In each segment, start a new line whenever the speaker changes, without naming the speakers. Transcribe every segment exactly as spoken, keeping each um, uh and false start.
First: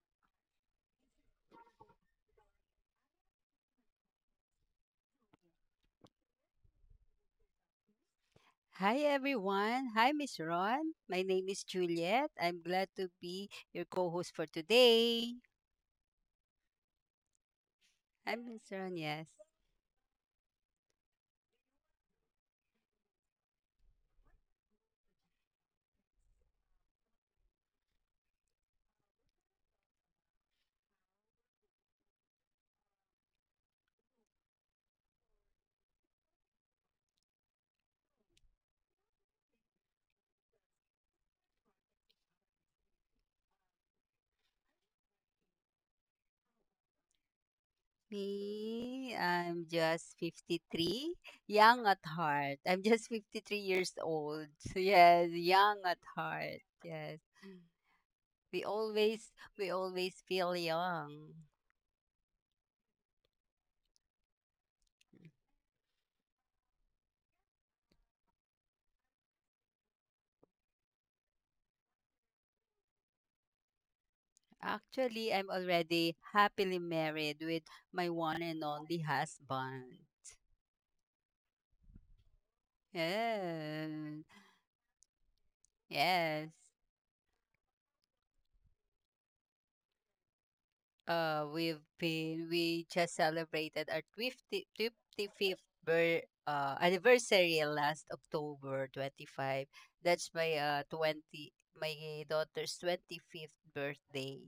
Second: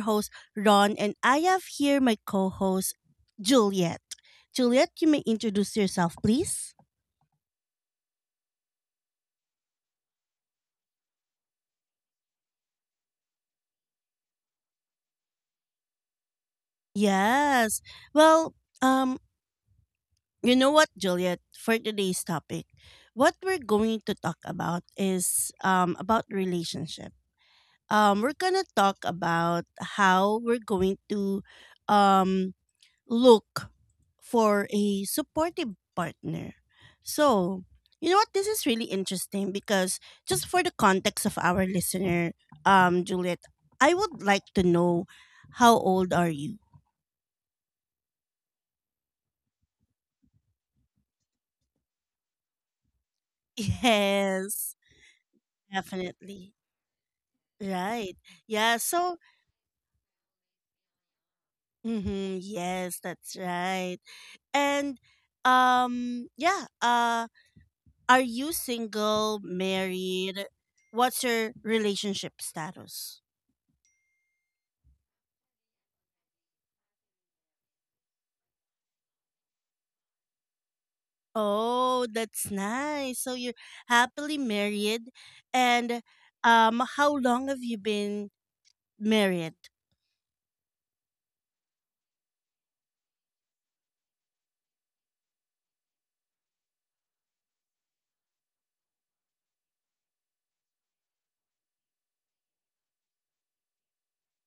host, Ron, and I have here my co host, Juliet. Juliet, you may introduce yourself, please.
Hi everyone. Hi Miss Ron. My name is Juliet. I'm glad to be your co-host for today.
Yes.
I'm
Well,
Miss Ron,
um,
yes.
you know what, Juliet, for today's topic, what we're going to talk about is um, about relationship. Um, we're going to talk about how we're going to um, look for a supportive partner. So, you know what? This is really interesting because just for the context of our listener, um, Juliet, I would like to know how old are you?
Me, I'm just fifty-three, young at heart. I'm just fifty-three years old.
Yes,
Yes, young at
definitely.
heart. Yes.
Right.
We
Yeah. So,
always we always feel young.
mm-hmm, yes, that's right. And, um, yeah. Uh, are you single, married? What's your relationship status?
Actually, I'm already happily married with my one and only husband.
Oh, that's nice. So you're
Yes.
happily married. And
Yes.
um how long have you been married?
uh we've been we just celebrated our fifty fifty-fifth bir- uh, anniversary last October twenty-fifth. That's my uh twenty my daughter's twenty-fifth birthday.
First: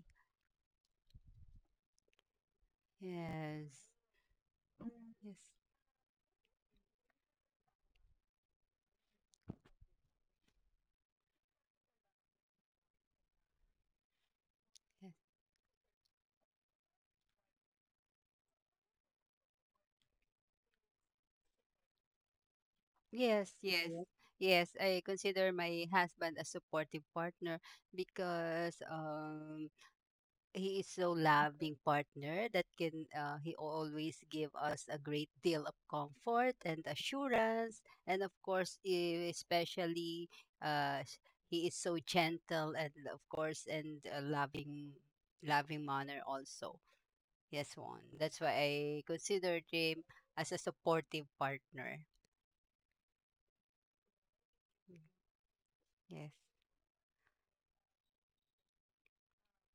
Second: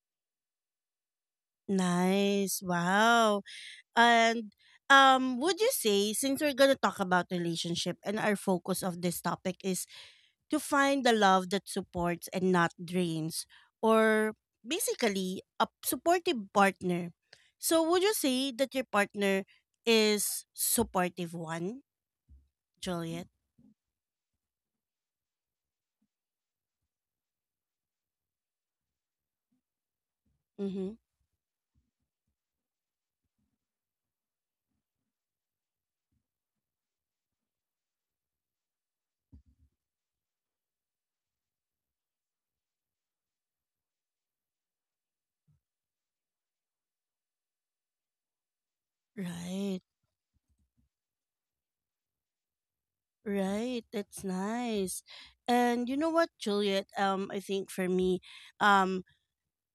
Nice. Wow.
Yes.
And um
Yes.
would you say, since we're going to talk about relationship and our focus of this topic is to find the love that supports and not drains, or
Yes.
basically a supportive partner. So would you say that your partner is supportive one, Juliet?
Yes, yes. Yeah. Yes, I consider my husband a supportive partner because um he is
Mhm.
so loving partner that can uh, he always give us a great deal of comfort and assurance, and of course, e- especially, uh, s- he is so gentle, and of course, and uh, loving, loving manner also. Yes, one, that's why I considered
Right,
him as a supportive partner.
right. That's nice. And you know what,
Yes,
Juliet? Um, I think for me, um,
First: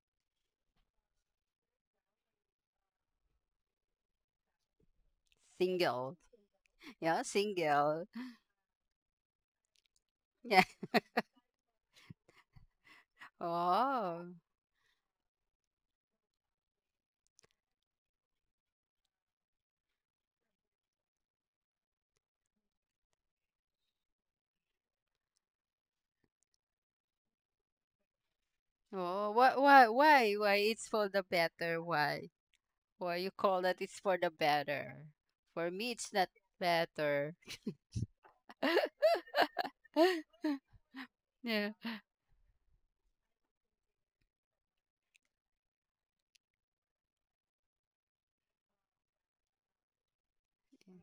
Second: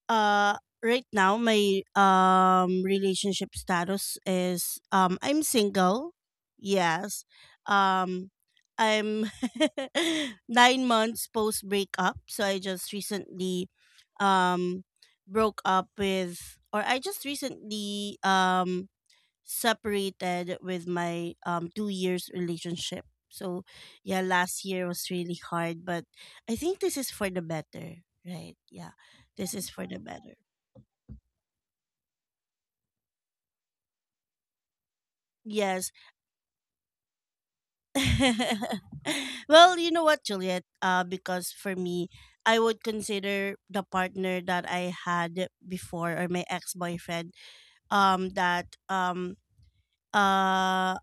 uh, right now my um relationship status is um I'm single.
single. Yeah,
Yes.
single.
Um, I'm
yeah.
nine months post breakup, so I just recently,
Oh.
um, broke up with, or I just recently um separated with my um two years relationship. So yeah, last year was really hard, but I think this is for the better, right? Yeah.
Oh,
This
why,
is for
why,
the
why,
better.
why? It's for the better. Why? Well, you call that it's for the better. For me,
Yes.
it's not better.
well, you know what, Juliet, uh because
yeah.
for me, I would consider the partner that I had before, or my ex-boyfriend, um that um uh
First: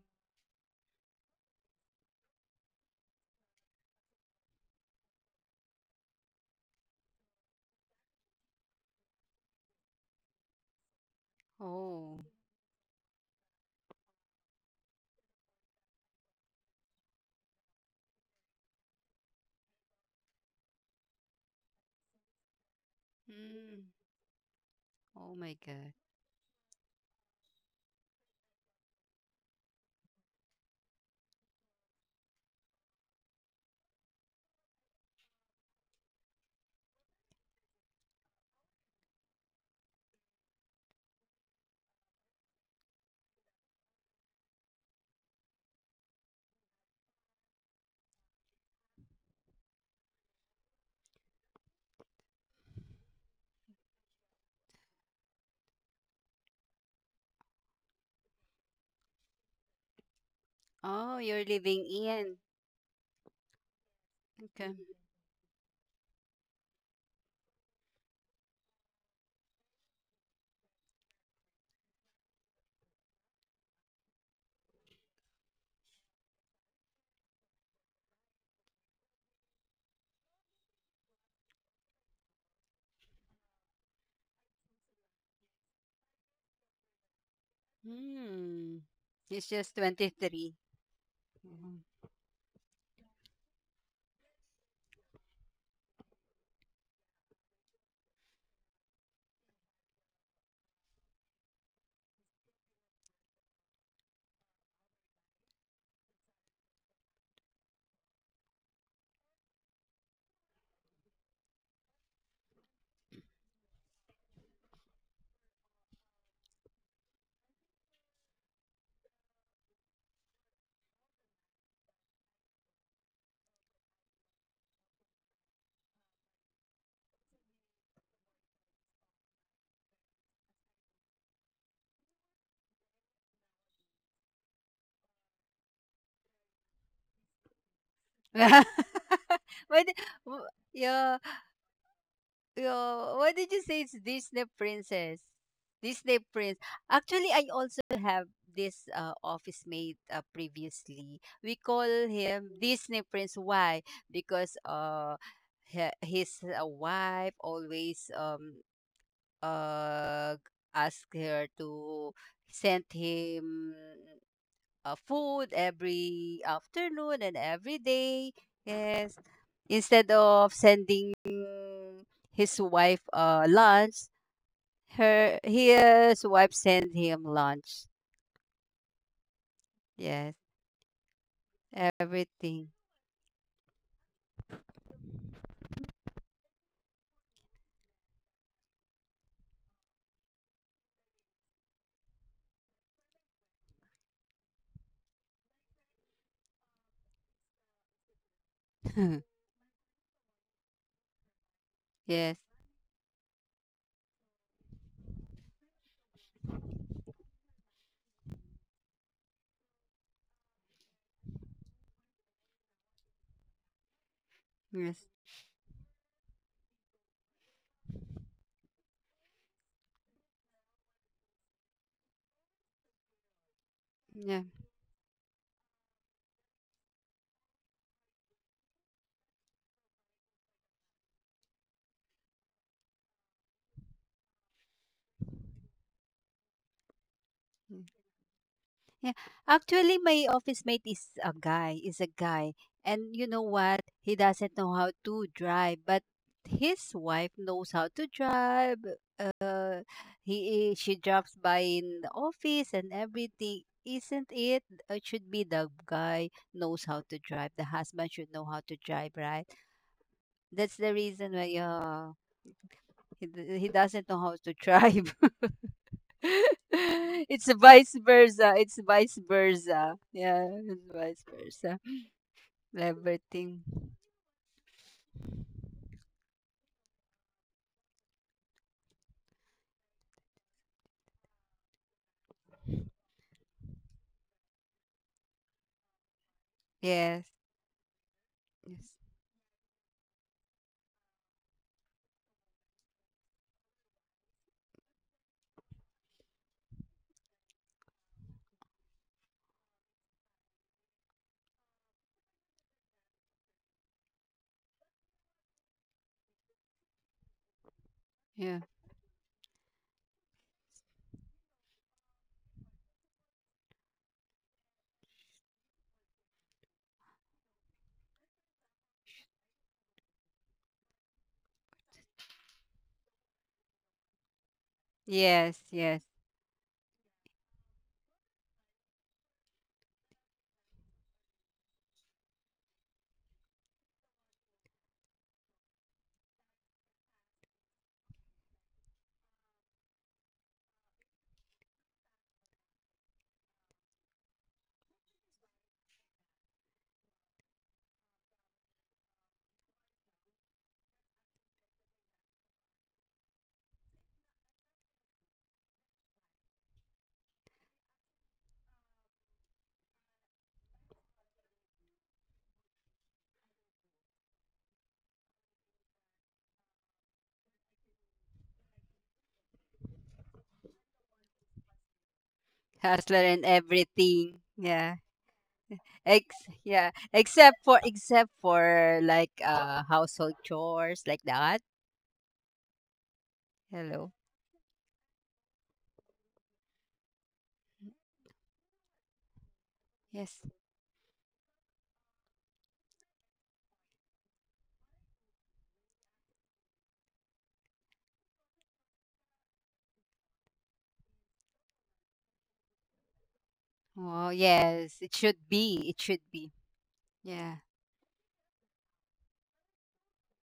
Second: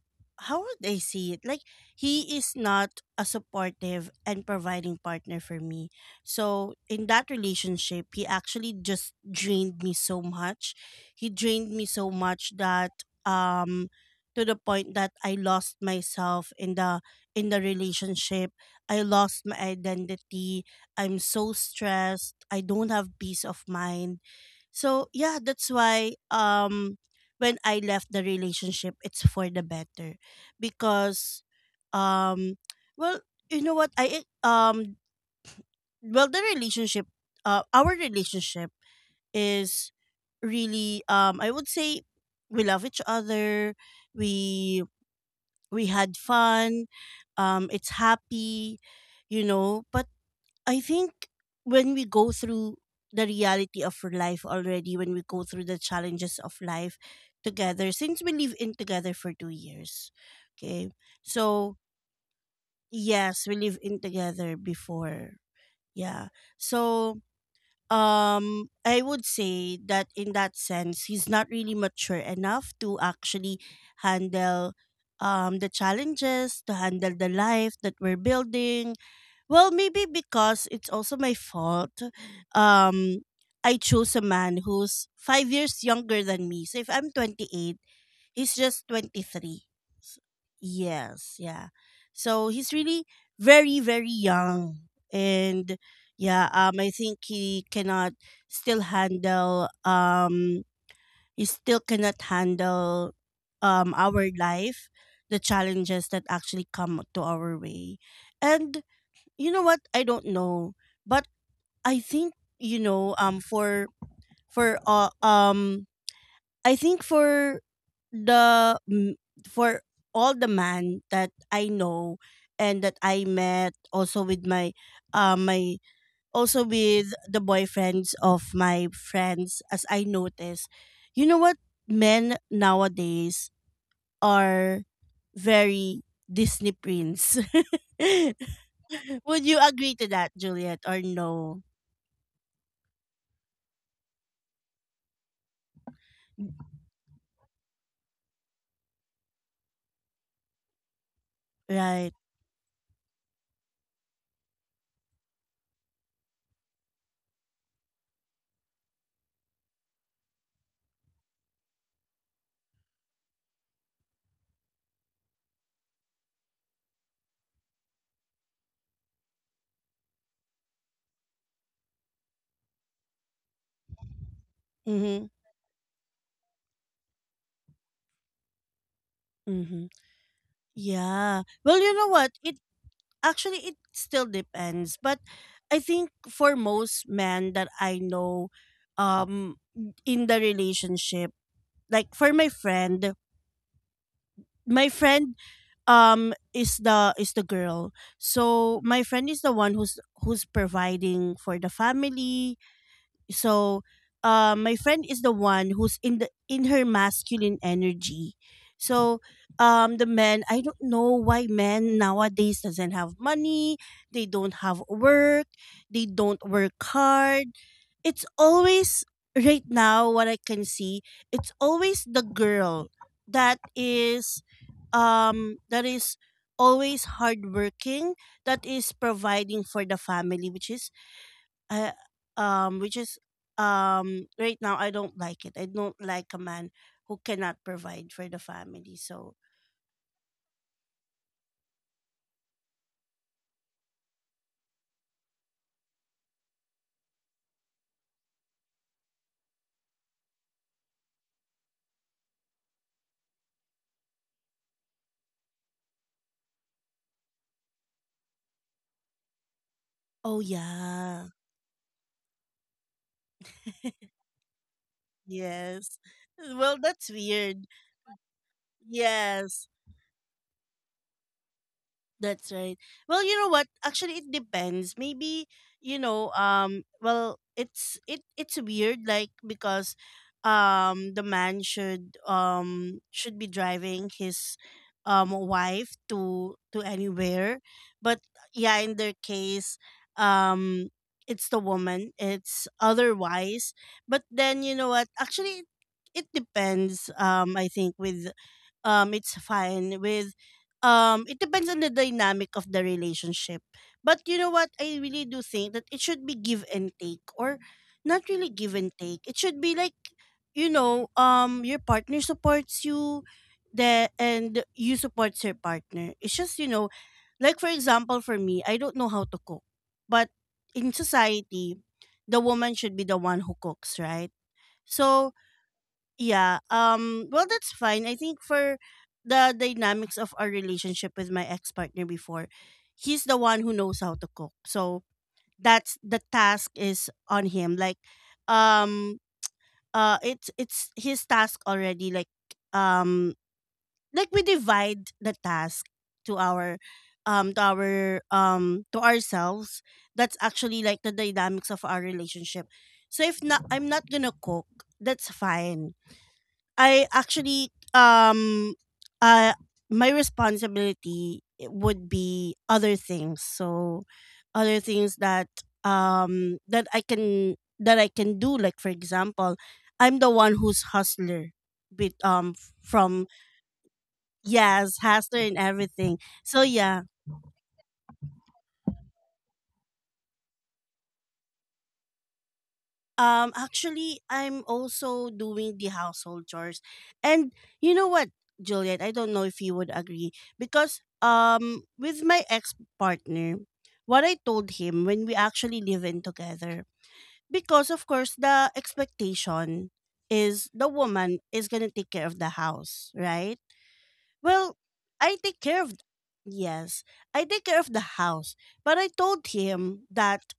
how would I see it? Like, he is not a supportive and providing partner for me. So in that relationship, he actually just drained me so much. He drained me so
Oh.
much that um to the point that I lost myself in the in the relationship. I lost my identity. I'm so stressed. I don't have peace of
Mm.
mind, so
Oh
yeah,
my
that's
God.
why um when I left the relationship, it's for the better because um well, you know what, I um well, the relationship, uh our relationship, is really, um I would say, we love each other. We we had fun. Um it's happy, you know, but I think when we go through the reality of life already, when we go through the challenges of life together, since we live in together for two years, okay,
Oh, you're
so
living in.
yes, we live in together
Okay.
before, yeah, so um I would say that, in that sense, he's not really mature enough to actually handle um the challenges, to handle the life that we're building. Well, maybe because it's also my fault. Um, I chose a man who's five years younger than me. So if I'm twenty-eight, he's
Hmm.
just
It's
twenty-three.
just
S-
twenty-three.
Yes, yeah.
Mhm.
So he's really very, very young. And yeah, um, I think he cannot still handle, um, he still cannot handle um, our life, the challenges that actually come to our way. And you know what, I don't know, but I think, you know, um for for uh, um I think for the m- for all the man that I know, and that I met, also with my uh, my, also with the boyfriends of my friends, as I notice, you know what, men nowadays are very Disney prince. Would you
Why? di-
agree to that,
w-
Juliet, or
yeah.
no?
Yo, what did you say, it's Disney Princess? Disney Prince. Actually, I also have this uh, office mate uh, previously. We call
Right.
him Disney Prince. Why? Because uh, he- his uh, wife always um uh ask her to send him uh, food every afternoon and every day. Yes. Instead of sending his wife uh, lunch,
Mm-hmm.
her his wife send him lunch.
Mm-hmm.
Yes.
Yeah. Well, you know what? It
Everything.
actually it still depends, but I think for most men that I know, um, in the relationship, like for my friend, my friend um is the is the girl. So my friend is the one who's who's providing for the
yes.
family. So, uh, my friend is the one who's in the in her masculine energy. So, um, the men, I don't know why men nowadays doesn't have money. They don't have
Yes.
work. They don't work hard. It's always, right now what I can see, it's always the girl that is,
Yeah.
um, that is always hardworking, that is providing for the family, which is, I, um, which is um right now, I don't like it. I don't like a man who cannot
Mm.
provide for the family.
Yeah.
So
Actually, my office mate is a guy, is a guy. And you know what? He doesn't know how to drive, but his wife knows how to drive. uh, he i- she drops by in the office and everything. Isn't it? It should be the guy knows how to drive. The husband should know how to drive, right?
oh
That's the
yeah.
reason why uh, he, d- he doesn't know how to drive.
Yes. Well, that's
It's
weird.
vice versa. It's vice
Yes.
versa. Yeah, it's vice versa.
That's right. Well, you know
Everything.
what? Actually, it depends. Maybe you know. Um. Well, it's it it's weird, like, because, um, the man should um should be driving his, um, wife to to
Yes.
anywhere, but yeah, in
Yes.
their case, um, it's the woman. It's otherwise, but then, you know what? Actually, it depends. Um, I think with um it's fine, with um it depends on the dynamic of the relationship, but you know what, I really do think that it should be give and take, or not really
Yeah.
give and take, it should be like, you know, um your partner supports you, the and you support your partner. It's just, you know, like, for example, for me, I don't know how to cook, but in society the woman should be the one who cooks, right? So
Yes. Yes.
yeah. Um well, that's fine. I think for the dynamics of our relationship with my ex-partner before, he's the one who knows how to cook. So that's, the task is on him. Like, um uh it's it's his task already. Like, um like, we divide the task to our, um to our um to ourselves. That's actually like the dynamics of our relationship. So if not, I'm not going to cook. That's fine. I actually, um uh my responsibility, eh, would be other things. So other things that um that I can that I can do, like for example, I'm the one who's hustler with um f- from,
Hustler and everything.
yes,
Yeah.
hustler and everything.
Ex
So yeah,
Yeah, except for except for like uh household chores like that.
Um, actually,
Hello.
I'm also doing the household chores. And you know what, Juliet, I don't know if you would agree,
Yes.
because um with my ex-partner, what I told him when we actually live in together, because of course the expectation is the woman is going to take care of the house, right?
Oh
Well,
yes, it
I take
should
care of
be. It should be.
yes, I take
Yeah.
care of the house, but I told him that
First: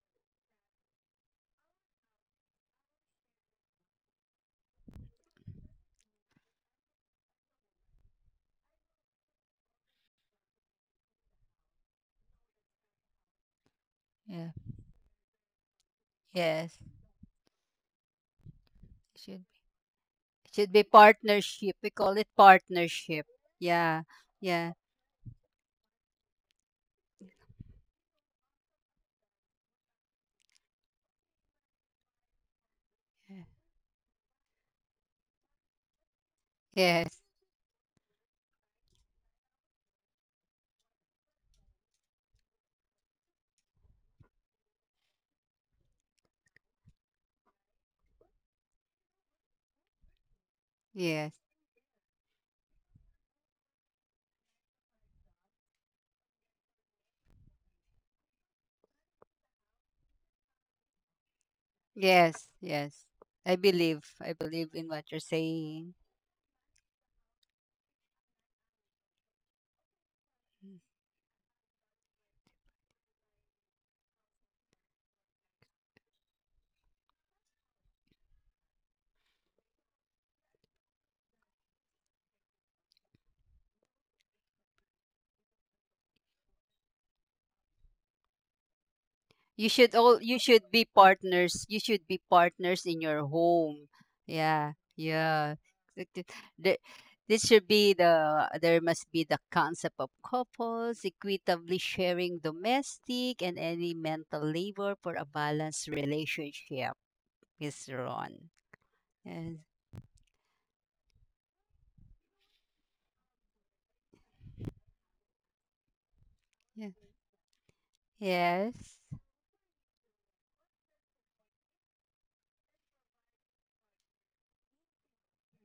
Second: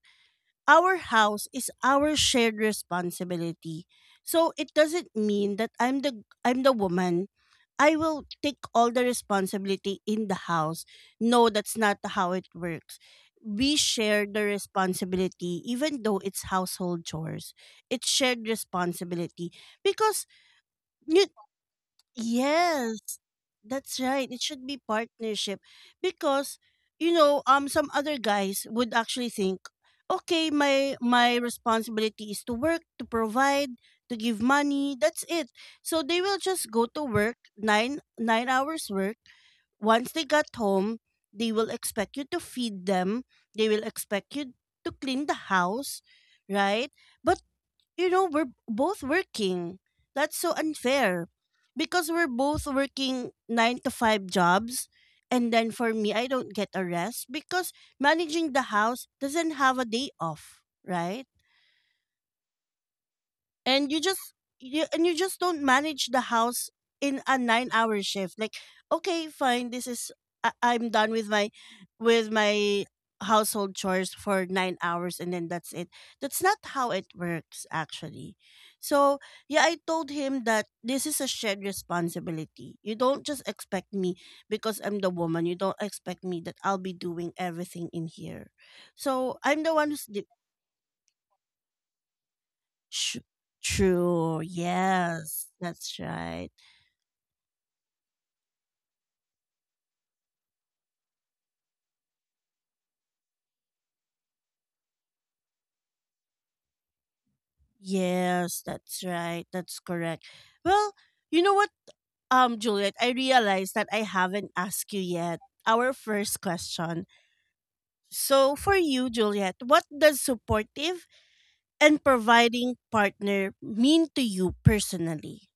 our house is our shared responsibility. So it doesn't mean that I'm the I'm the woman, I will take all the responsibility in the house. No, that's not how it works. We share the
Yeah.
responsibility, even though it's
Yes.
household chores. It's shared
It should be.
responsibility, because
It should be
you,
partnership. We call it
yes,
partnership.
that's
Yeah.
right. It should
Yeah.
be partnership because, you know, um some other guys would actually think, okay, my my responsibility is to work, to provide, to give money. That's it. So they will just go to
Yes.
work, nine nine hours work. Once they got home, they will expect you to feed them. They will expect you to clean the house, right? But, you know, we're both working. That's so unfair,
Yes.
because we're both working nine to five jobs. And then for me, I don't get a rest, because managing the house doesn't have a day off, right?
Yes. Yes. I
And
believe.
you just
I believe in
you,
what
and
you're
you just don't
saying.
manage the house in a nine hour shift. Like, okay, fine, this is, I, I'm done with my with my household chores for nine hours, and then that's it. That's not how it works, actually. So yeah, I told him that this is a shared responsibility. You don't just expect me, because I'm the woman, you don't expect me that I'll be doing everything in here. So
You
I'm the
should
one who's,
all you should be partners. You should be partners in
Sh-
your home.
true.
Yeah.
Yes,
Yeah.
that's
Th- th-
right.
the- This should be the there must be the concept of couples equitably sharing domestic and any mental labor for a balanced relationship, Miss Ron.
Yes, that's right.
Yes.
That's correct. Well, you know what, um, Juliet, I realized that I haven't asked you yet our first
Yeah.
question. So, for
Yes.
you, Juliet, what does supportive and providing partner mean to you personally?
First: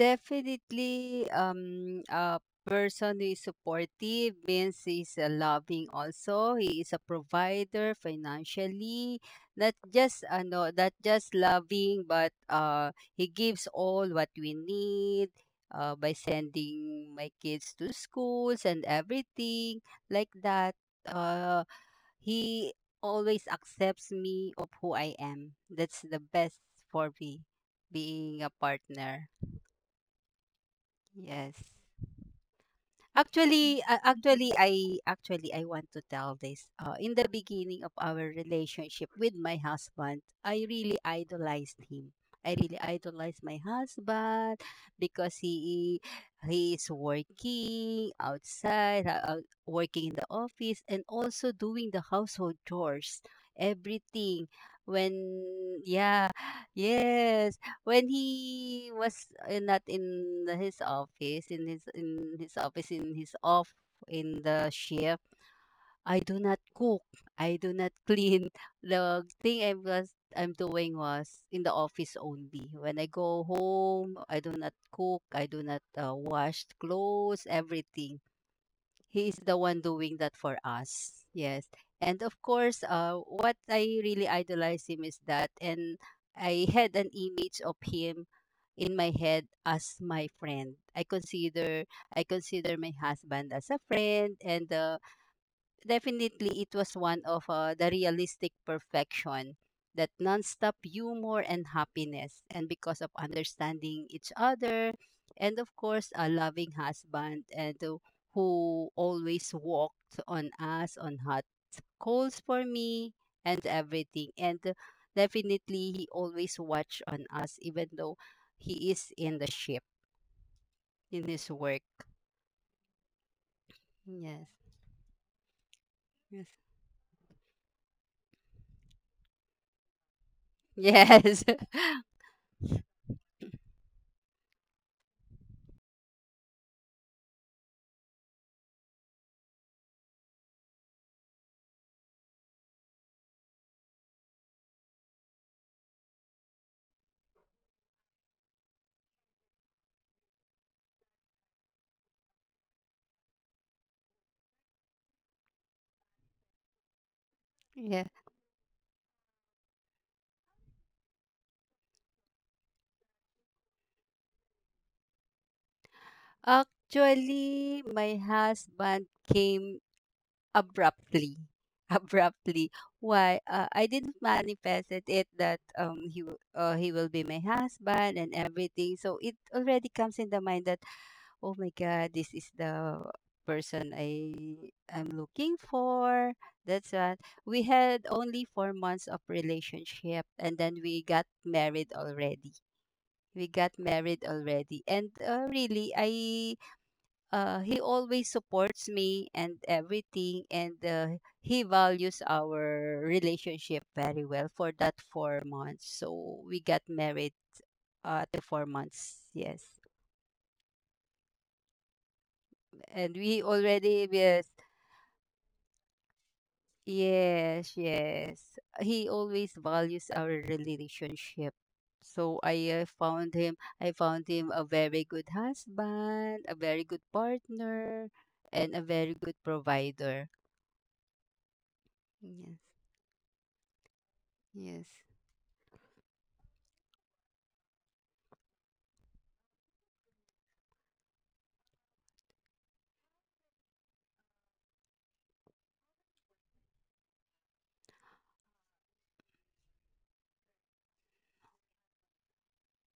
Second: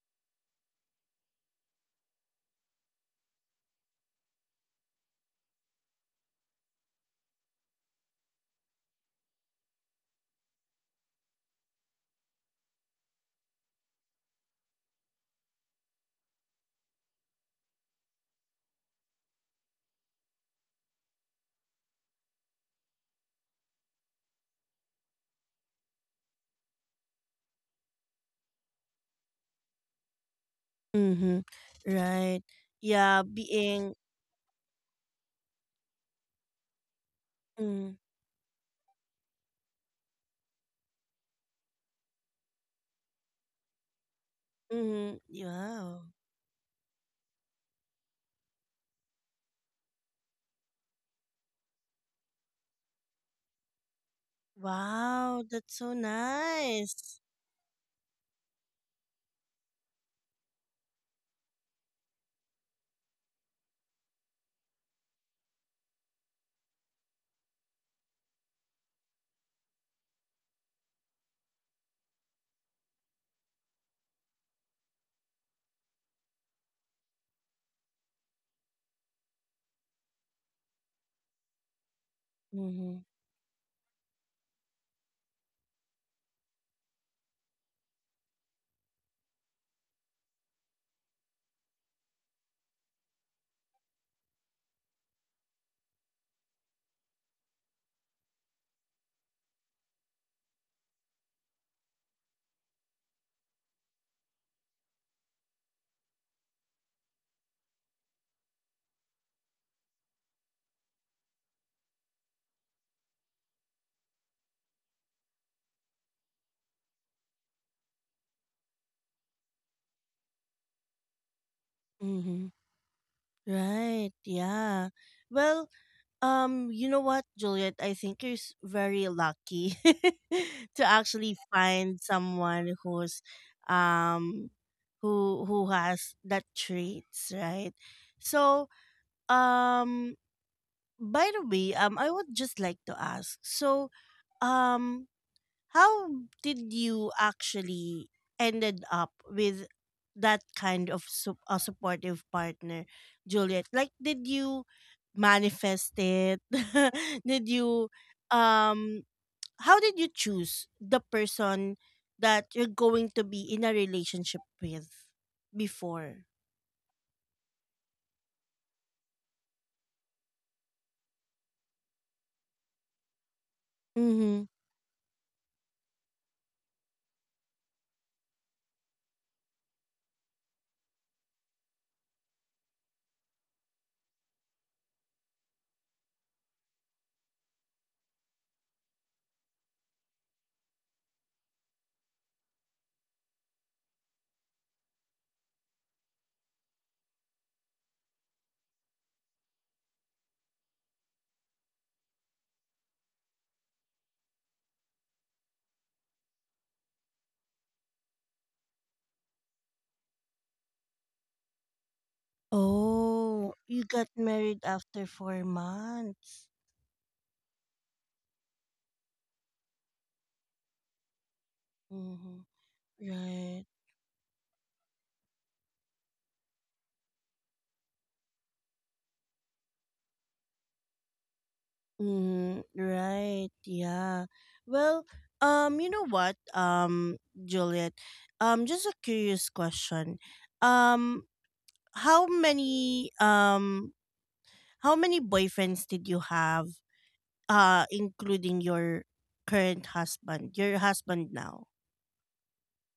Definitely, um, a person who is supportive means he's uh, loving also. He is a provider financially, not just ano, not just loving, but uh, he gives all what we need uh, by sending my kids to schools and everything like that. Uh, he always accepts me of who I am. That's the best for me, being a partner.
Mm-hmm.
Yes.
Right. Yeah,
Actually,
being.
uh, actually, I actually I want to tell this. Uh, in the beginning of
Mm,
our relationship with my husband, I really idolized him. I really idolized my husband
mm,
because he
wow.
he is working outside, uh, uh, working in the office, and also doing the household chores, everything. When
Wow, that's so
Yeah,
nice.
yes, when he was uh, not in the- his office in his in his office in his off in the shift, I do not cook, I do not clean. The thing i was i'm doing was in the office. Only when I go home, I do not cook, I do not uh, wash clothes, everything. He is the one doing that for us. Yes. And of course,
Mm-hmm.
uh, what I really idolize him is that. And I had an image of him in my head as my friend. I consider I consider my husband as a friend, and uh, definitely it was one of uh, the realistic perfection, that nonstop humor and happiness, and because of understanding each other, and of course a loving husband, and who who always walked on us on hot coals for me and everything. And uh, definitely he always watched on us even though he is in the ship, in his work.
Mm-hmm. Right.
Yes.
Yeah. Well,
Yes.
um, you know what, Juliet? I think you're s- very lucky to actually
yes.
find someone who's, um, who who has that traits, right? So, um, by the way, um, I would just like to ask. So, um, how did you actually ended up with that kind of su- a supportive partner, Juliet? Like, did you manifest it? did you
Yeah.
um? How did you choose the person that you're going to be in a relationship with before?
Actually, my husband came abruptly. Abruptly. Why? Uh, I didn't
Mm-hmm.
manifest it it, that um he w- uh, he will be my husband and everything. So it already comes in the mind that, "Oh my God, this is the person I am looking for." That's what. We had only four months of relationship, and then we got married already. We got married already, and uh, really, I uh, he always supports me and everything, and uh, he values our relationship very well for that four months. So we got married uh, after four months. Yes, and we
Oh, you got
already yes.
married after four months.
Yes, yes. He always values our relationship.
Mm-hmm.
So I uh, found him,
Right.
I found him a very good husband, a very good partner, and a very good provider.
Mm,
Yes,
right. Yeah.
yes.
Well, um, you know what, um, Juliet, um, just a curious question. Um, how many, um, how many boyfriends did you have, uh, including your current husband, your husband now,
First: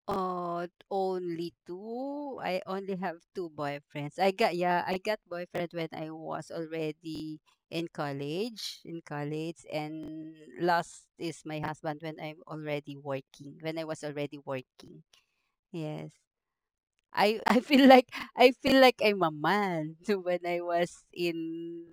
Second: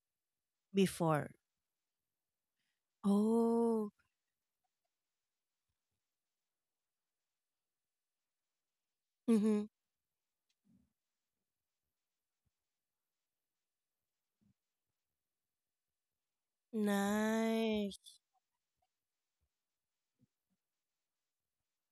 Uh,
before?
only two. I only have two
Oh,
boyfriends. I got, yeah, I got boyfriend when I was already in college, in
mm-hmm.
college, and last is my husband when I'm already working, when I was already working. Yes. I I feel like
Nice.
I feel like I'm a man when I was in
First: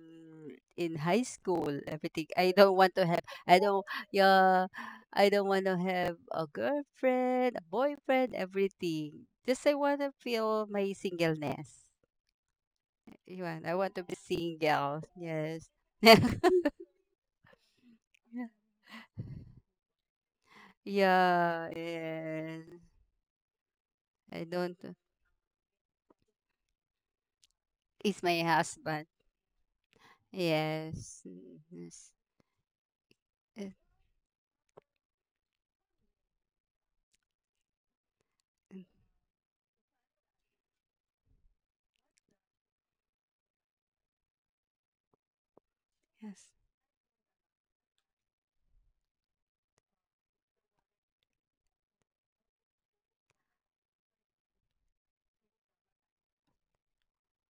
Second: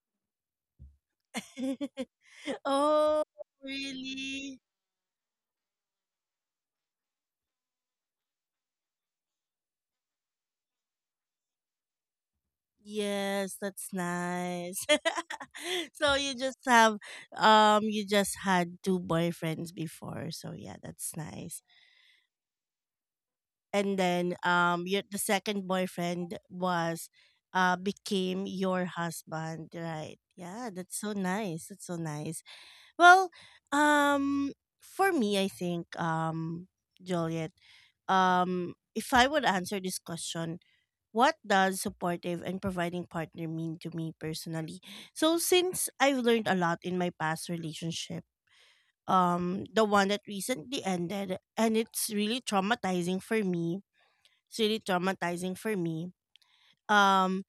in high school. Everything I don't want to
oh,
have. I don't
really?
Yeah. I don't want to have a girlfriend, a boyfriend, everything. Just I want to feel my singleness.
Yes,
Yun, I
that's
want to be
nice.
single. Yes.
so
yeah.
you just have, um you just had two boyfriends before. So yeah, that's nice.
Yes.
And then,
I don't.
um your the second boyfriend was uh
It's my
became your
husband.
husband, right? Yeah, that's so
Yes. Mm,
nice. That's so
yes.
nice. Well,
eh,
um for me I think um Juliet, um
eh,
if I would answer this question, what does supportive and providing partner mean to me personally? So since I've learned
Yes.
a lot in my past relationship, um the one that recently ended and it's really traumatizing for me. It's really traumatizing for me. Um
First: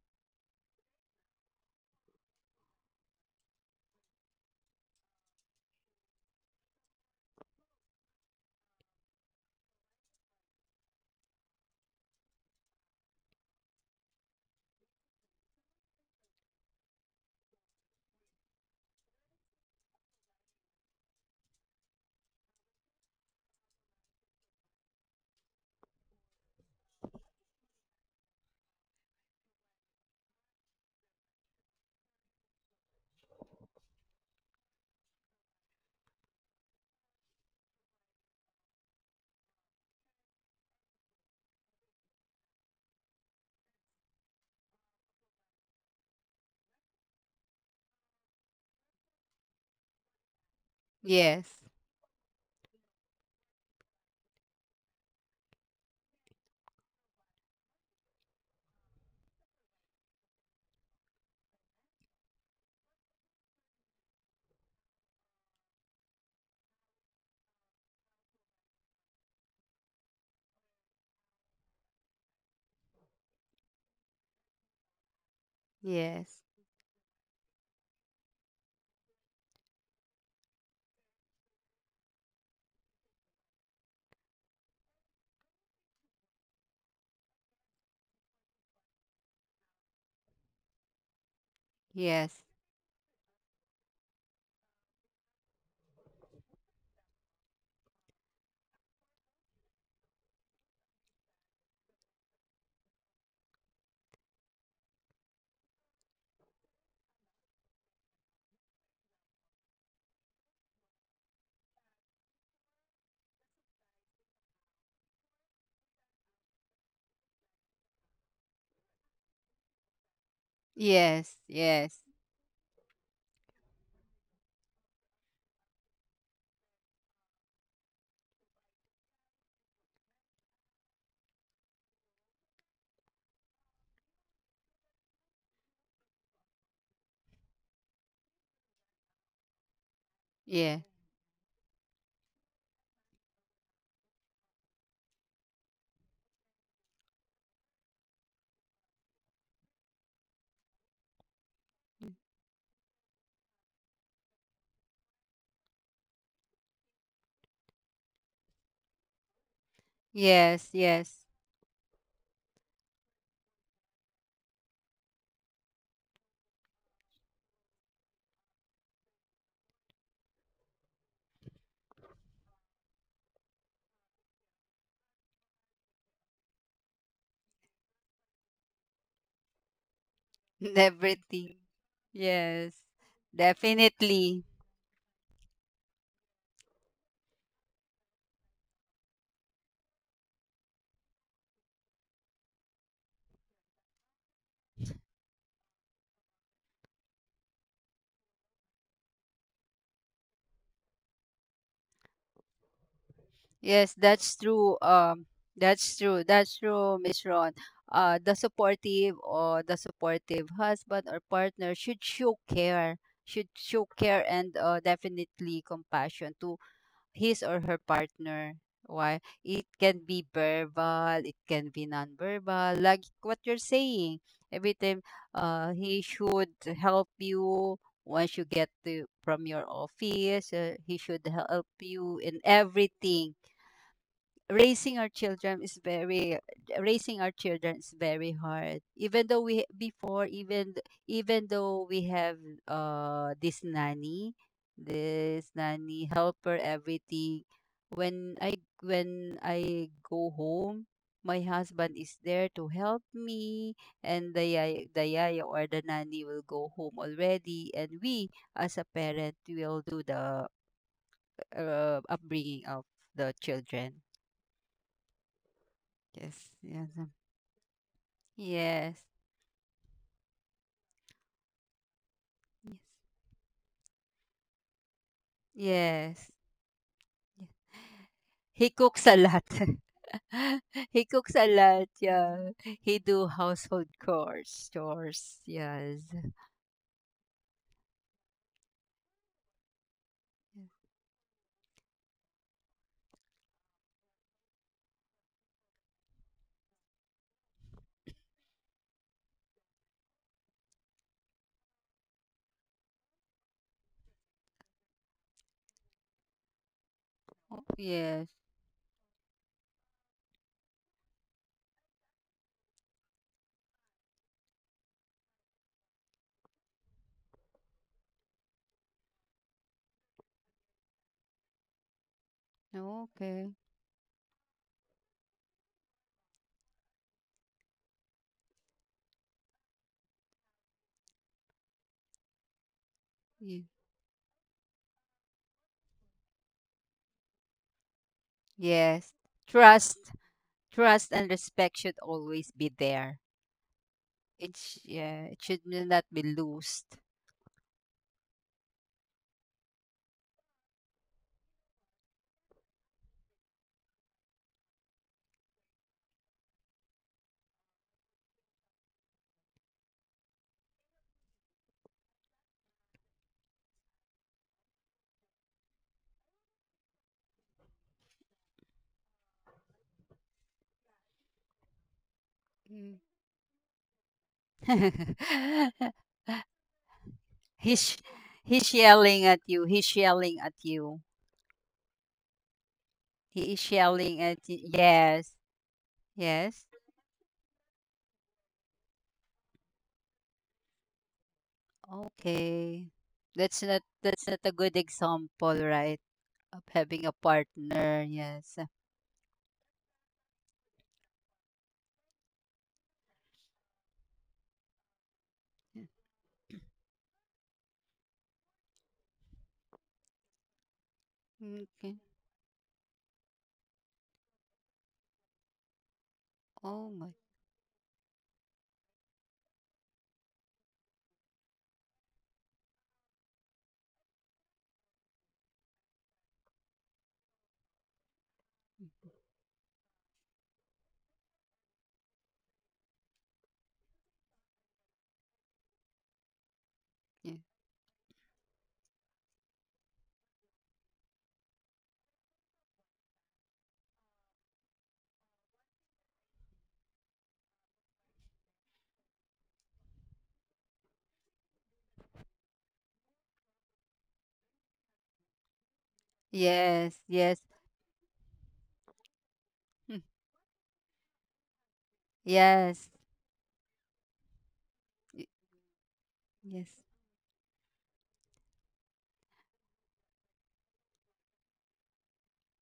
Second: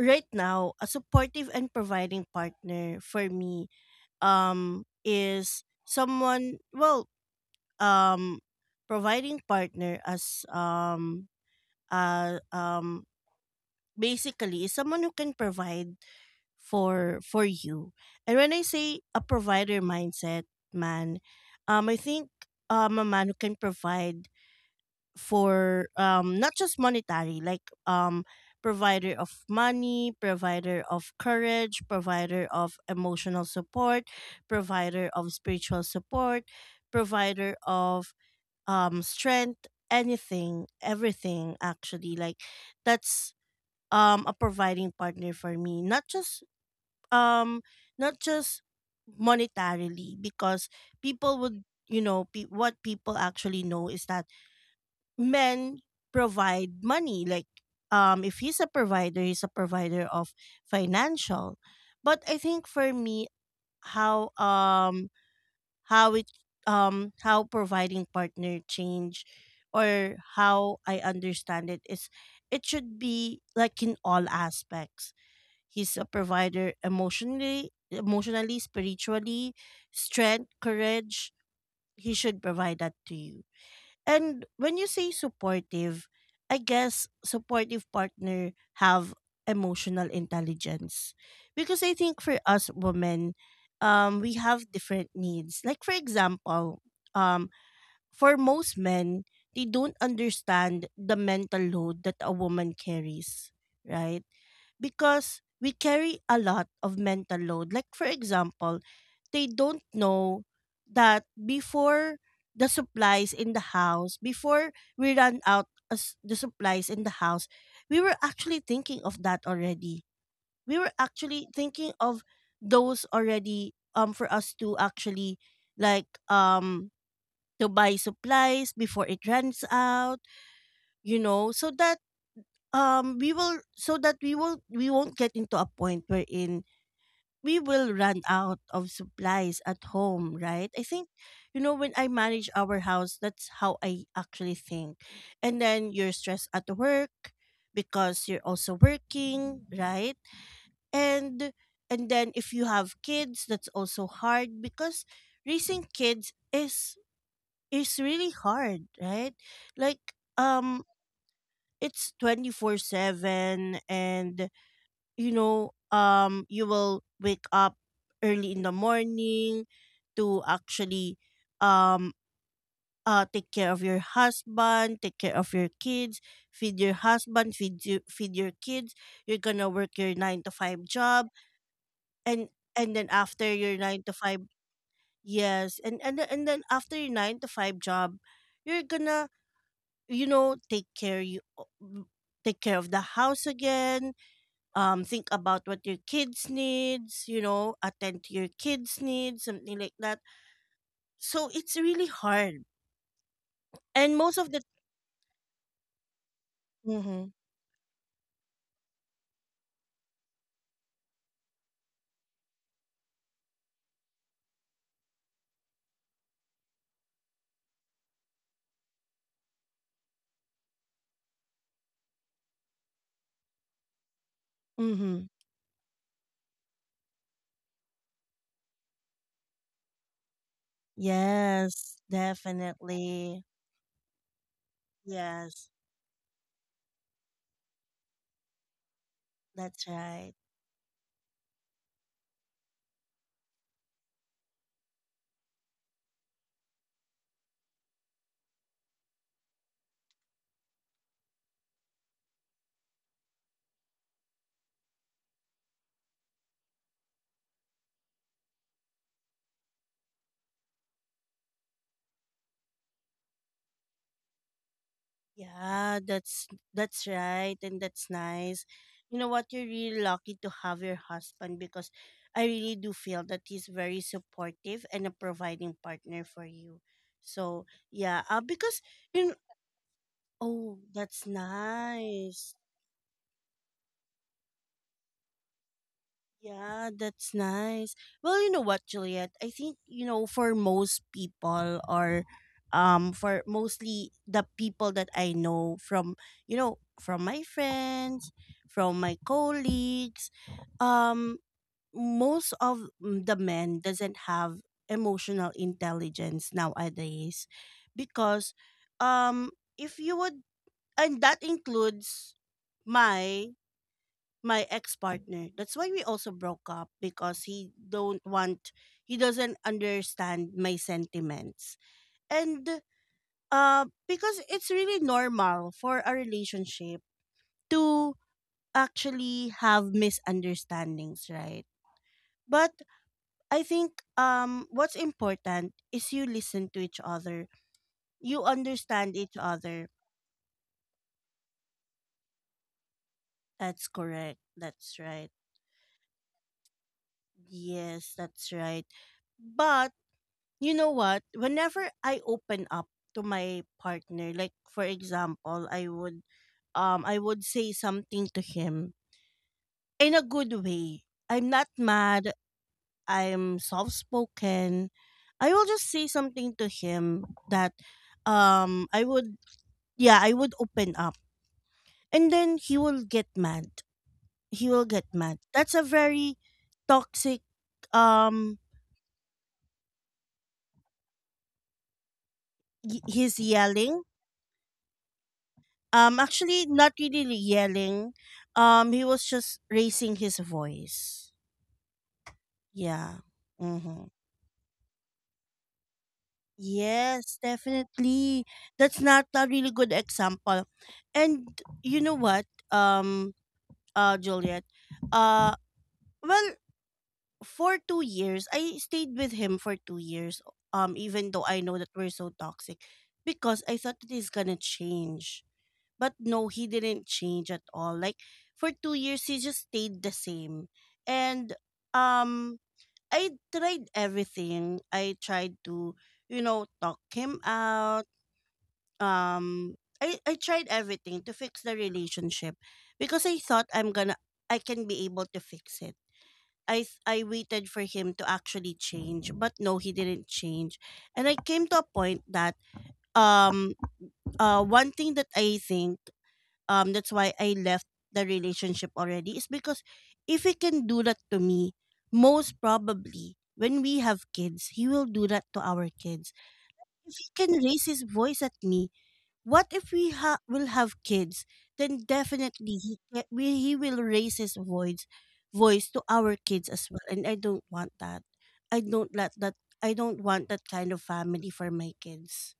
right now, a supportive and providing partner for me um is someone, well, um providing partner as um uh um basically is someone who can provide for for you. And when I say a provider mindset, man, um, I think um, a man who can provide for um, not just monetary, like, um, provider of money, provider of courage, provider of emotional support, provider of spiritual support, provider of um, strength, anything, everything actually. Like that's um a providing partner for me, not just um not just monetarily, because people
Yes.
would, you know, pe- what people actually know is that men provide money. Like um if he's a provider, he's a provider of financial. But I think for me, how um how it um how providing partner change or how I understand it is it should be like in all aspects. He's a
Yes.
provider emotionally, emotionally, spiritually, strength, courage. He should provide that to you. And when you say supportive, I guess supportive partner have emotional intelligence. Because I think for
Yes.
us women, um, we have different needs. Like for example, um, for most men, they don't understand the mental load that a woman carries, right? Because we carry a lot of mental load. Like, for example, they don't know that before the supplies in the house, before we ran out as the supplies in the house, we were actually thinking of that already. We were
Yes.
actually thinking
Yes.
of those already, um for us to actually, like, um to buy supplies before it runs out, you know, so that um we will, so that we will, we won't get into a point wherein we will run out of supplies at home, right?
Yeah.
I think, you know, when I manage our house, that's how I actually think. And then you're stressed at work because you're also working, right? and and then if you have kids, that's also hard, because raising kids is is really hard, right? Like
Yes.
um
Yes.
it's twenty-four seven. And you know, um, you will wake up early in the morning to actually um uh take care of your husband, take care of your kids, feed your husband, feed you, feed your kids. You're gonna work your nine to five job,
Everything.
and
Yes.
and then after your nine to
Definitely.
five, yes, and and then- and then after your nine to five job, you're gonna, you know, take care, you take care of the house again, um think about what your kids needs, you know, attend to your kids needs, something like that. So it's really hard
Yes,
and
that's
most of the
true. Um that's true. That's true, Miss
mm-hmm,
Ron. Uh the supportive, or the supportive husband or partner, should show care. Should show care, and uh definitely compassion to his or her partner. Why? It can be verbal, it can be non-verbal, like what you're saying. Every time
mm-hmm.
uh, he should help you once you get to, from your office, uh, he should help
Yes,
you in everything.
definitely.
raising our children
Yes,
is very Raising our children is very hard, even though we
that's
before,
right.
even th- even though we have uh this nanny, this nanny helper, everything. When I when I go home, my husband is there to help me, and the yaya, the yaya or the nanny will go home already, and we as a parent will do the uh, upbringing of the children.
Yeah,
Yes,
that's
yes,
that's
um,
right. And that's nice.
yes,
You know what, you're really lucky to have your husband because I
yes,
really do feel that he's very supportive and a providing partner
yes.
for you.
Yeah.
So yeah, uh,
He
because
cooks a
you know,
lot.
oh,
He
that's
cooks a lot. Yeah,
nice.
he do household chores. Chores. Yes.
Yeah, that's nice. Well, you know what, Juliet? I think, you know, for most people, or um for mostly the people that I know from, you know, from my friends, from my colleagues, um most of mm, the men doesn't have emotional intelligence nowadays,
Oh, yes.
because um if you would, and that includes my my ex-partner. That's why we also broke up, because he don't want, he doesn't understand my sentiments. And
Okay.
uh because it's really normal for a relationship to actually have misunderstandings, right? But
Ye-
I think um what's important is you listen to each other. You
Yes.
understand each other.
Trust, trust, and respect should always be there.
That's correct.
It sh-
That's
yeah,
right.
it should not be loosed.
Yes, that's right. But you know what? Whenever I open up to my partner, like for example, I would um I would say something to him in a good way. I'm not mad, I'm soft spoken. I will just say something to him that um I would, yeah, I would open up. And then he
Mm.
will get mad. He will get mad. That's a very toxic
he's
um
he's yelling at you. He's yelling at you.
y- he's
He is
yelling.
yelling at y yes,
Um,
yes.
actually, not really yelling. Um, he was just raising his voice.
Okay.
Yeah.
That's not
Mm-hmm.
that's not a good example, right? Of having a
Yes,
partner.
definitely.
Yes.
That's not a really good example. And you know what, um, uh, Juliet, uh,
Yeah.
well, for two years, I stayed with him for two years. Um, even though I know that
Okay.
we're so toxic, because I thought that he's gonna change. But no, he
Oh my.
didn't change at all. Like for two years, he just stayed the same. And um, I tried everything. I tried to, you know, talk him out. Um, I I tried everything to fix the relationship, because I thought I'm gonna, I can be able to fix it. I th- I
Yeah.
waited for him to actually change, but no, he didn't change. And I came to a point that um uh one thing that I think um that's why I left the relationship already is because if he can do that to me, most probably when we have kids, he will do that to our kids.
Yes.
If he
Yes.
can raise his voice at me, what if
Mm,
we ha- will have kids? Then definitely
yes.
he ca- we, he will raise his voice,
y-
voice to our kids
Yes.
as well, and I don't want that. I don't let that. I don't want that kind of family for my kids.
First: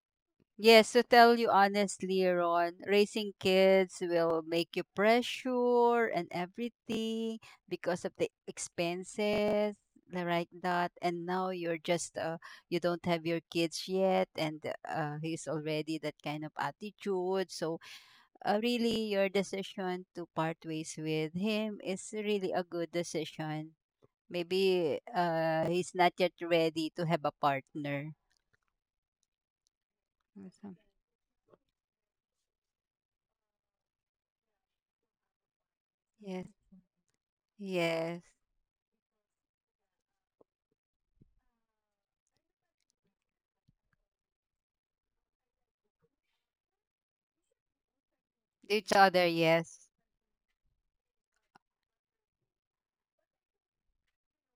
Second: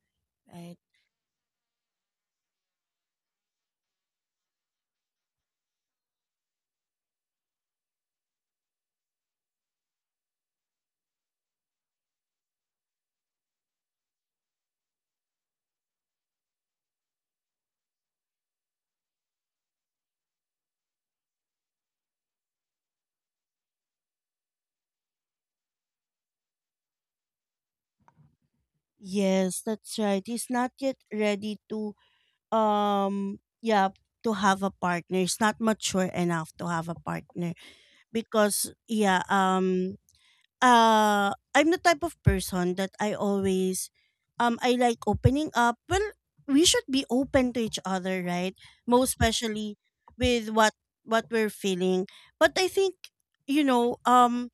Right.
Yes, to tell you honestly, Ron, raising kids will make you pressure and everything because of the expenses, the like that. And now you're just uh, you don't have your kids yet, and uh, he's already that kind of attitude. So uh, really, your decision to part ways with him is really a good decision. Maybe uh, he's not yet ready to have a partner.
Yes, that's right. He's not
Awesome.
yet ready to um yeah, to have a partner. It's not mature
Yes.
enough to have a partner,
Yes.
because yeah, um uh I'm the type of person that I always um I like opening up. Well, we should be open to each other, right?
Each
Most
other,
especially
yes.
with what what we're feeling. But I think, you know, um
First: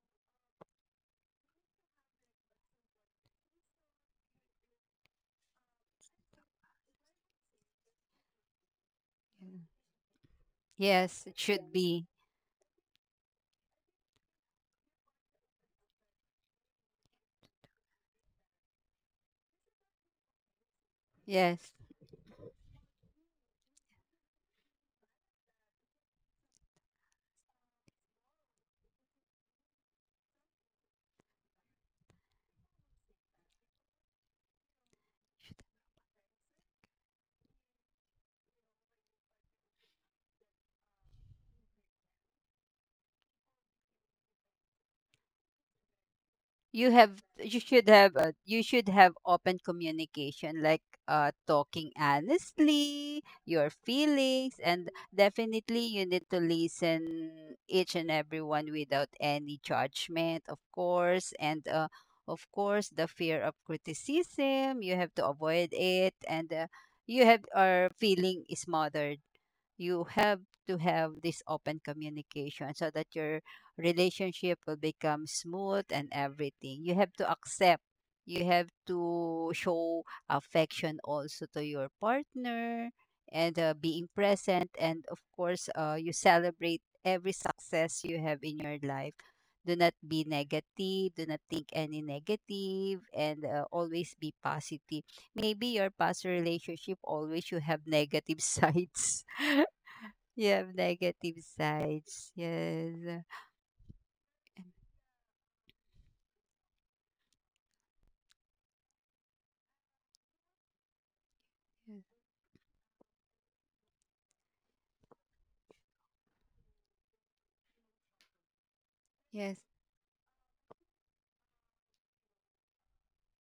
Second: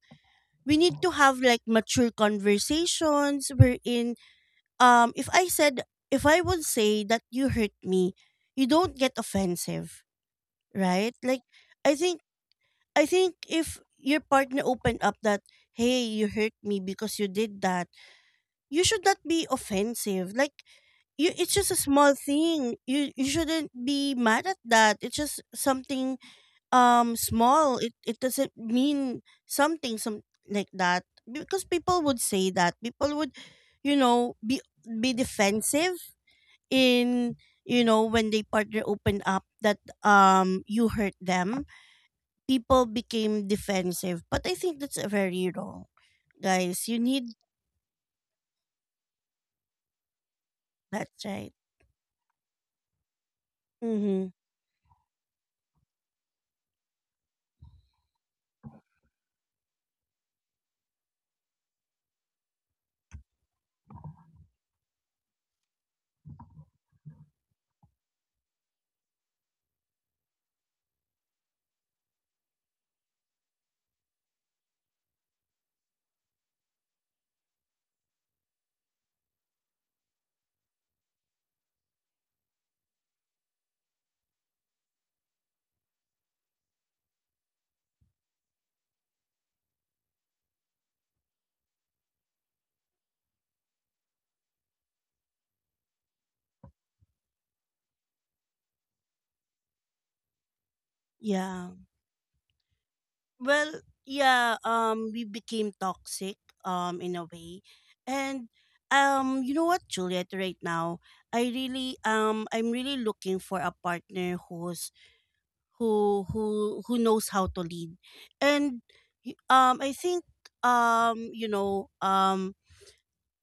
we need to have like mature conversations wherein um if I said, if I would say that you hurt me, you don't get offensive, right?
Yes, it
Like
should
I
be.
think, I think if your partner opened up that, hey, you hurt me because you did that, you should not be offensive. Like you, it's
Yes.
just a small thing, you you shouldn't be mad at that. It's just something um small, it it doesn't mean something, some, like that. Because people would say that, people would, you know, be be defensive in, you know, when they partner opened up that um you hurt them, people became defensive. But I think that's a very wrong. Guys,
you
you
have
need
you should have, uh, you should have open communication, like
that's
uh,
right.
talking honestly your
Mm-hmm.
feelings, and definitely you need to listen each and everyone without any judgment, of course, and uh, of course the fear of criticism you have to avoid it. And uh, you have are feeling is smothered, you have to have this open communication so that your relationship will become smooth and everything. You have to accept. You have to show affection also to your partner, and uh, being present. And of course, uh, you celebrate every success you have in your life. Do not be negative. Do not think any negative, and uh, always be positive. Maybe your past relationship always you have negative sides. You have negative
Yeah.
sides. Yes.
Well, yeah, um we became toxic um in a way. And um you know what, Juliet, right now, I really um I'm really looking for a partner who's, who who who knows how to lead. And y-
Yes.
um I think um you know, um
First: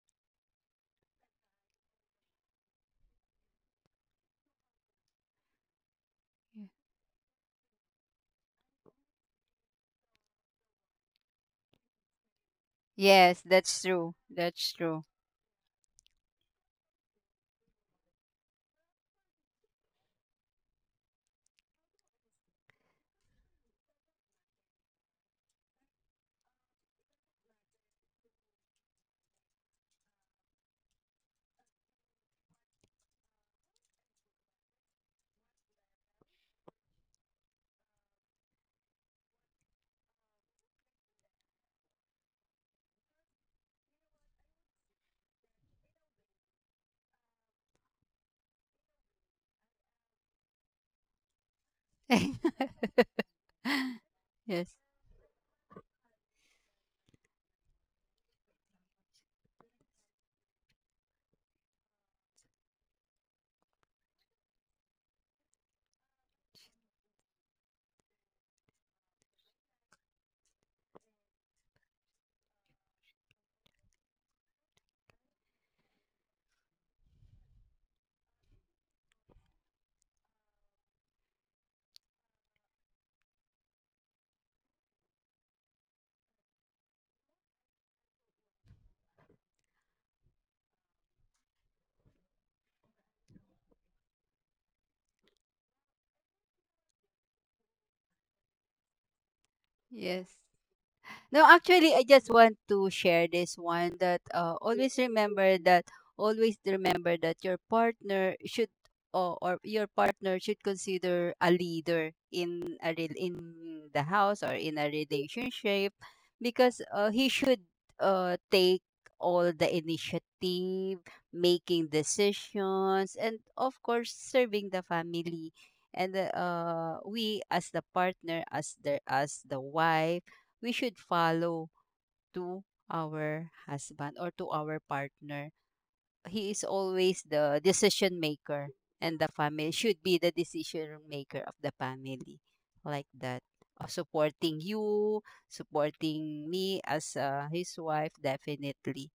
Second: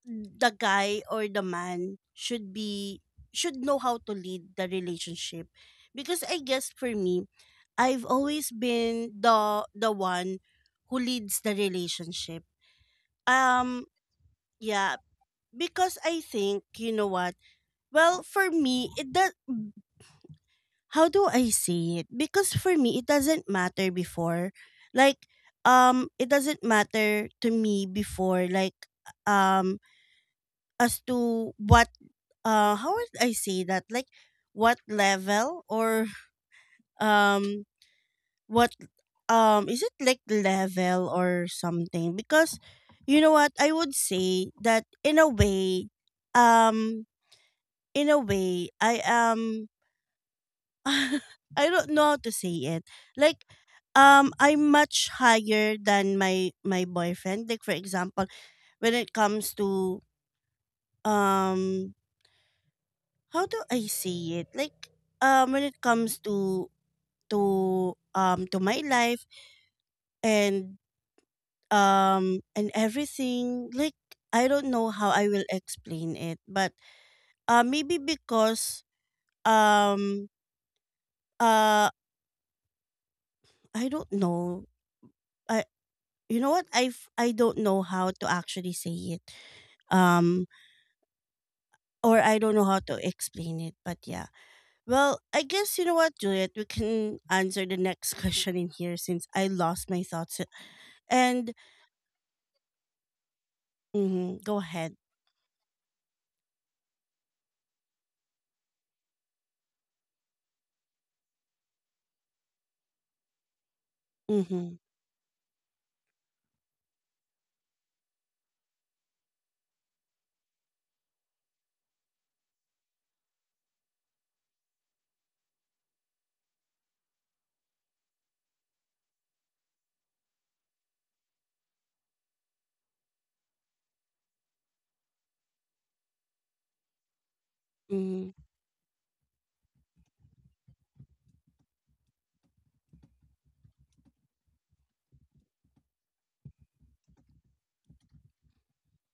the guy or the man should be, should know how to lead the relationship, because I
Yeah.
guess for me, I've always been the the one who leads the relationship.
Yes, that's
um
true. That's
yeah,
true.
because I think, you know what, well, for me it does, how do I say it? Because for me, it doesn't matter before. Like, um, it doesn't matter to me before, like, um, as to what, uh, how would I say that? Like, what level or, um, what, um, is it like level or something? Because, you know what, I would say that in a way, um, in a way, I am, I don't know how to say it. Like, um,
yes.
I'm much higher than my my boyfriend. Like for example, when it comes to um, how do I say it? Like, um, when it comes to to um to my life and um and everything. Like, I don't know how I will explain it, but uh maybe because um uh I don't know. I. You know what, i f- I don't know how to actually say it, um or I don't know how to explain it, but yeah, well, I guess, you know what, Juliet, we can answer the next question in here since I lost my
yes.
thoughts.
No,
And
actually, I just want to share this one, that
mm-hmm,
uh,
go ahead.
always remember that always remember that your partner should, or, or your partner should consider a leader in a rel- in the house or in
Mm-hmm,
a relationship, because uh, he should uh, take all the initiative, making decisions, and of course serving the family. And uh, we as the partner, as the as the wife, we should follow to our husband or to our partner. He is always the decision
mm-hmm,
maker, and the family should be the decision maker of the family, like that. Uh, supporting you, supporting me as uh, his wife, definitely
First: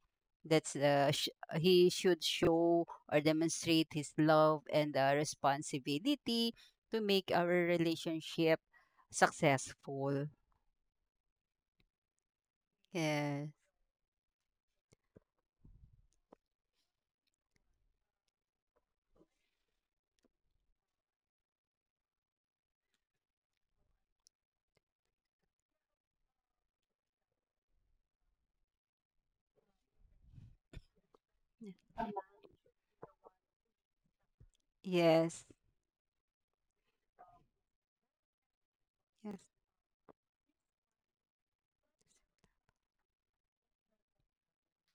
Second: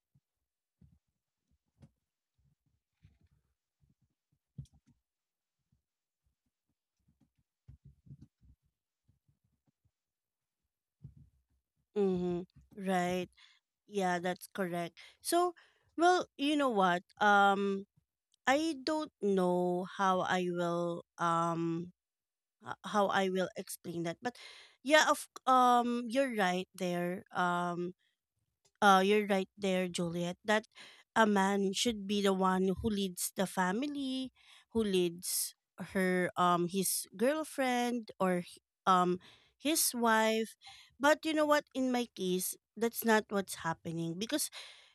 that's the sh- he should show or demonstrate his love and uh, responsibility to make our relationship successful.
mm-hmm. Right.
Yeah.
Yeah, that's correct. So, well, you know what, um I don't know how I will um h- how I will explain that. But yeah, of um, you're right there. Um, uh, you're right there, Juliet. That a man should be the one who leads the family, who
Yes.
leads her um his girlfriend or h- um
Yes.
his wife. But you know what? In my case, that's not what's happening, because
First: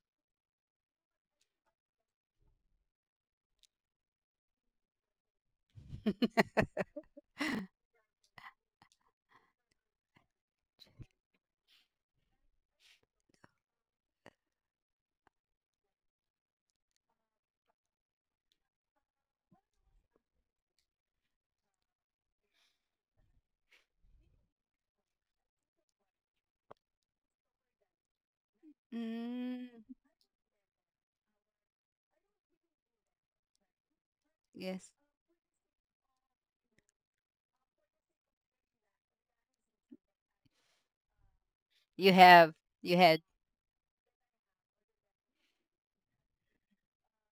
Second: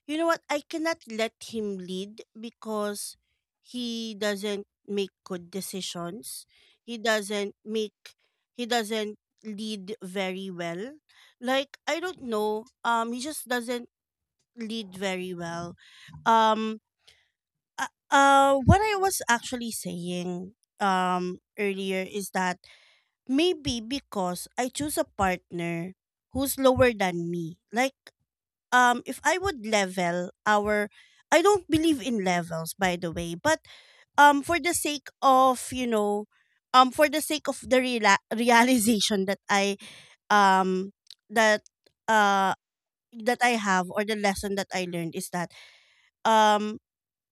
you know what? I cannot let him lead because he doesn't make good decisions. He doesn't make, he doesn't lead very well. Like I don't know. Um he just doesn't lead very well. Um uh, uh what I was actually saying um earlier is that maybe because I choose a partner who's lower than me. Like um if I would
Mm,
level our, I don't believe in levels by the way, but um for the
yes.
sake of, you know, um for the sake of the reala- realization that I um that
You have.
uh
You had.
that I have or the lesson that I learned is that um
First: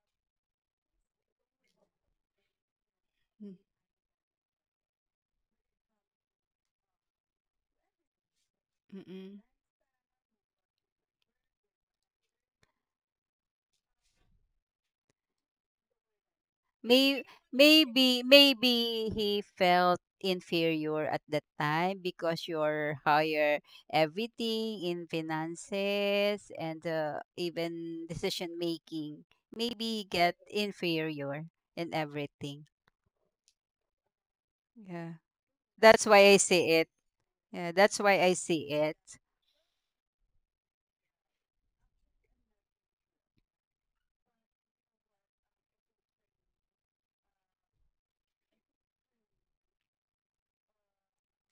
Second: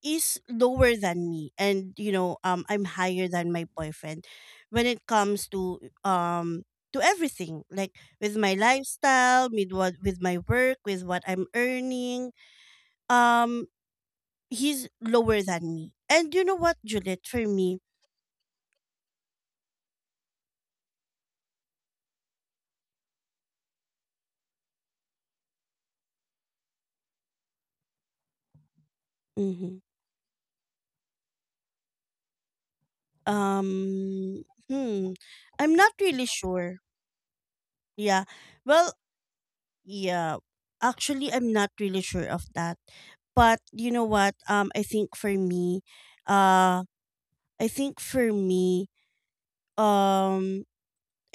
is lower than me. And you know, um I'm higher than
Mm,
my boyfriend when it comes to um to everything, like with my
mm.
lifestyle, with what, with my work, with what I'm earning, um he's lower than me. And you know what,
May,
Juliet, for me,
maybe, maybe he felt inferior at that time because you're higher, everything, in finances and uh, even decision making.
hmm,
Maybe he get inferior in everything.
um hmm,
Yeah.
I'm not
That's why
really
I see
sure.
it. Yeah, that's why
Yeah,
I see it.
well, yeah, actually I'm not really sure of that. But you know what, um I think for me uh I think for me um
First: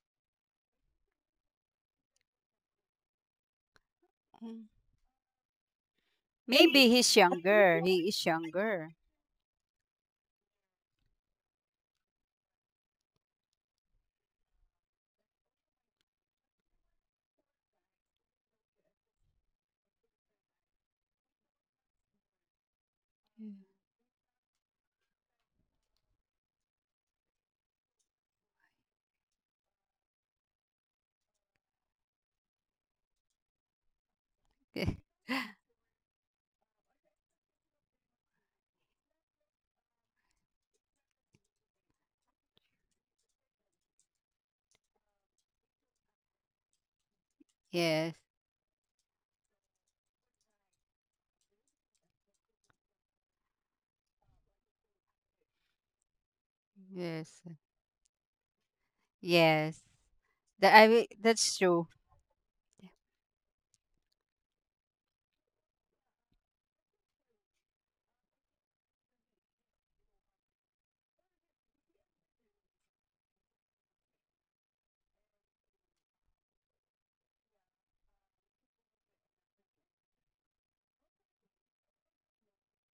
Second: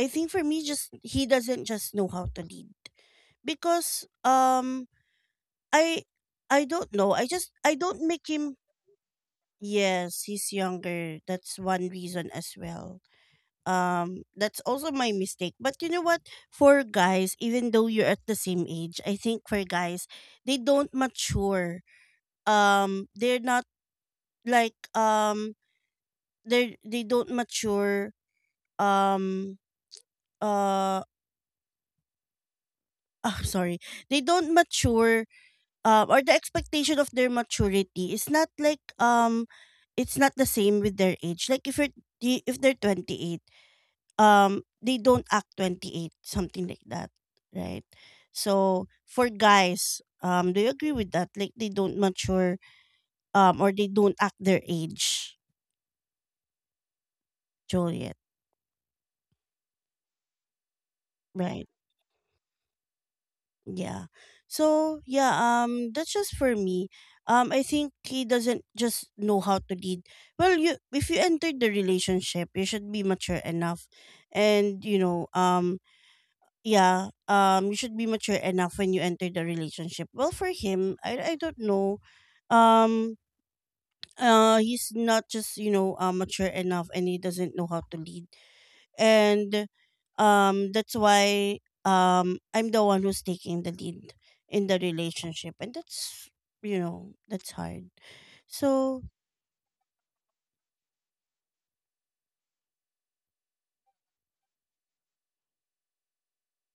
I think for me just, he doesn't just know how to lead, because
Mm.
um I I
Maybe
don't know,
he's
I just, I
younger.
don't
He
make
is
him.
younger.
Yes, he's younger. That's one reason as well. Um, that's also my mistake. But you know what? For guys, even though you're at the same age, I think for guys, they don't mature. Um, they're not like um they they don't mature. Um, uh, oh, sorry, they don't mature. Um, or the expectation of their maturity is not like, um, it's not the same with their age. Like if you're, if they're twenty-eight, um they don't act twenty-eight, something like that, right?
yes,
So for guys, um do you agree with that? Like, they don't mature, um or they don't act their age,
yes,
Juliet?
yes. That I will-
Right.
that's true.
Yeah. So yeah, um that's just for me. um I think he doesn't just know how to lead. Well, you, if you enter the relationship, you should be mature enough. And you know, um yeah, um you should be mature enough when you enter the relationship. Well, for him, i, I don't know, um uh he's not just, you know, uh, mature enough, and he doesn't know how to lead. And um that's why um I'm the one who's taking the lead in the relationship, and that's, you know, that's hard. So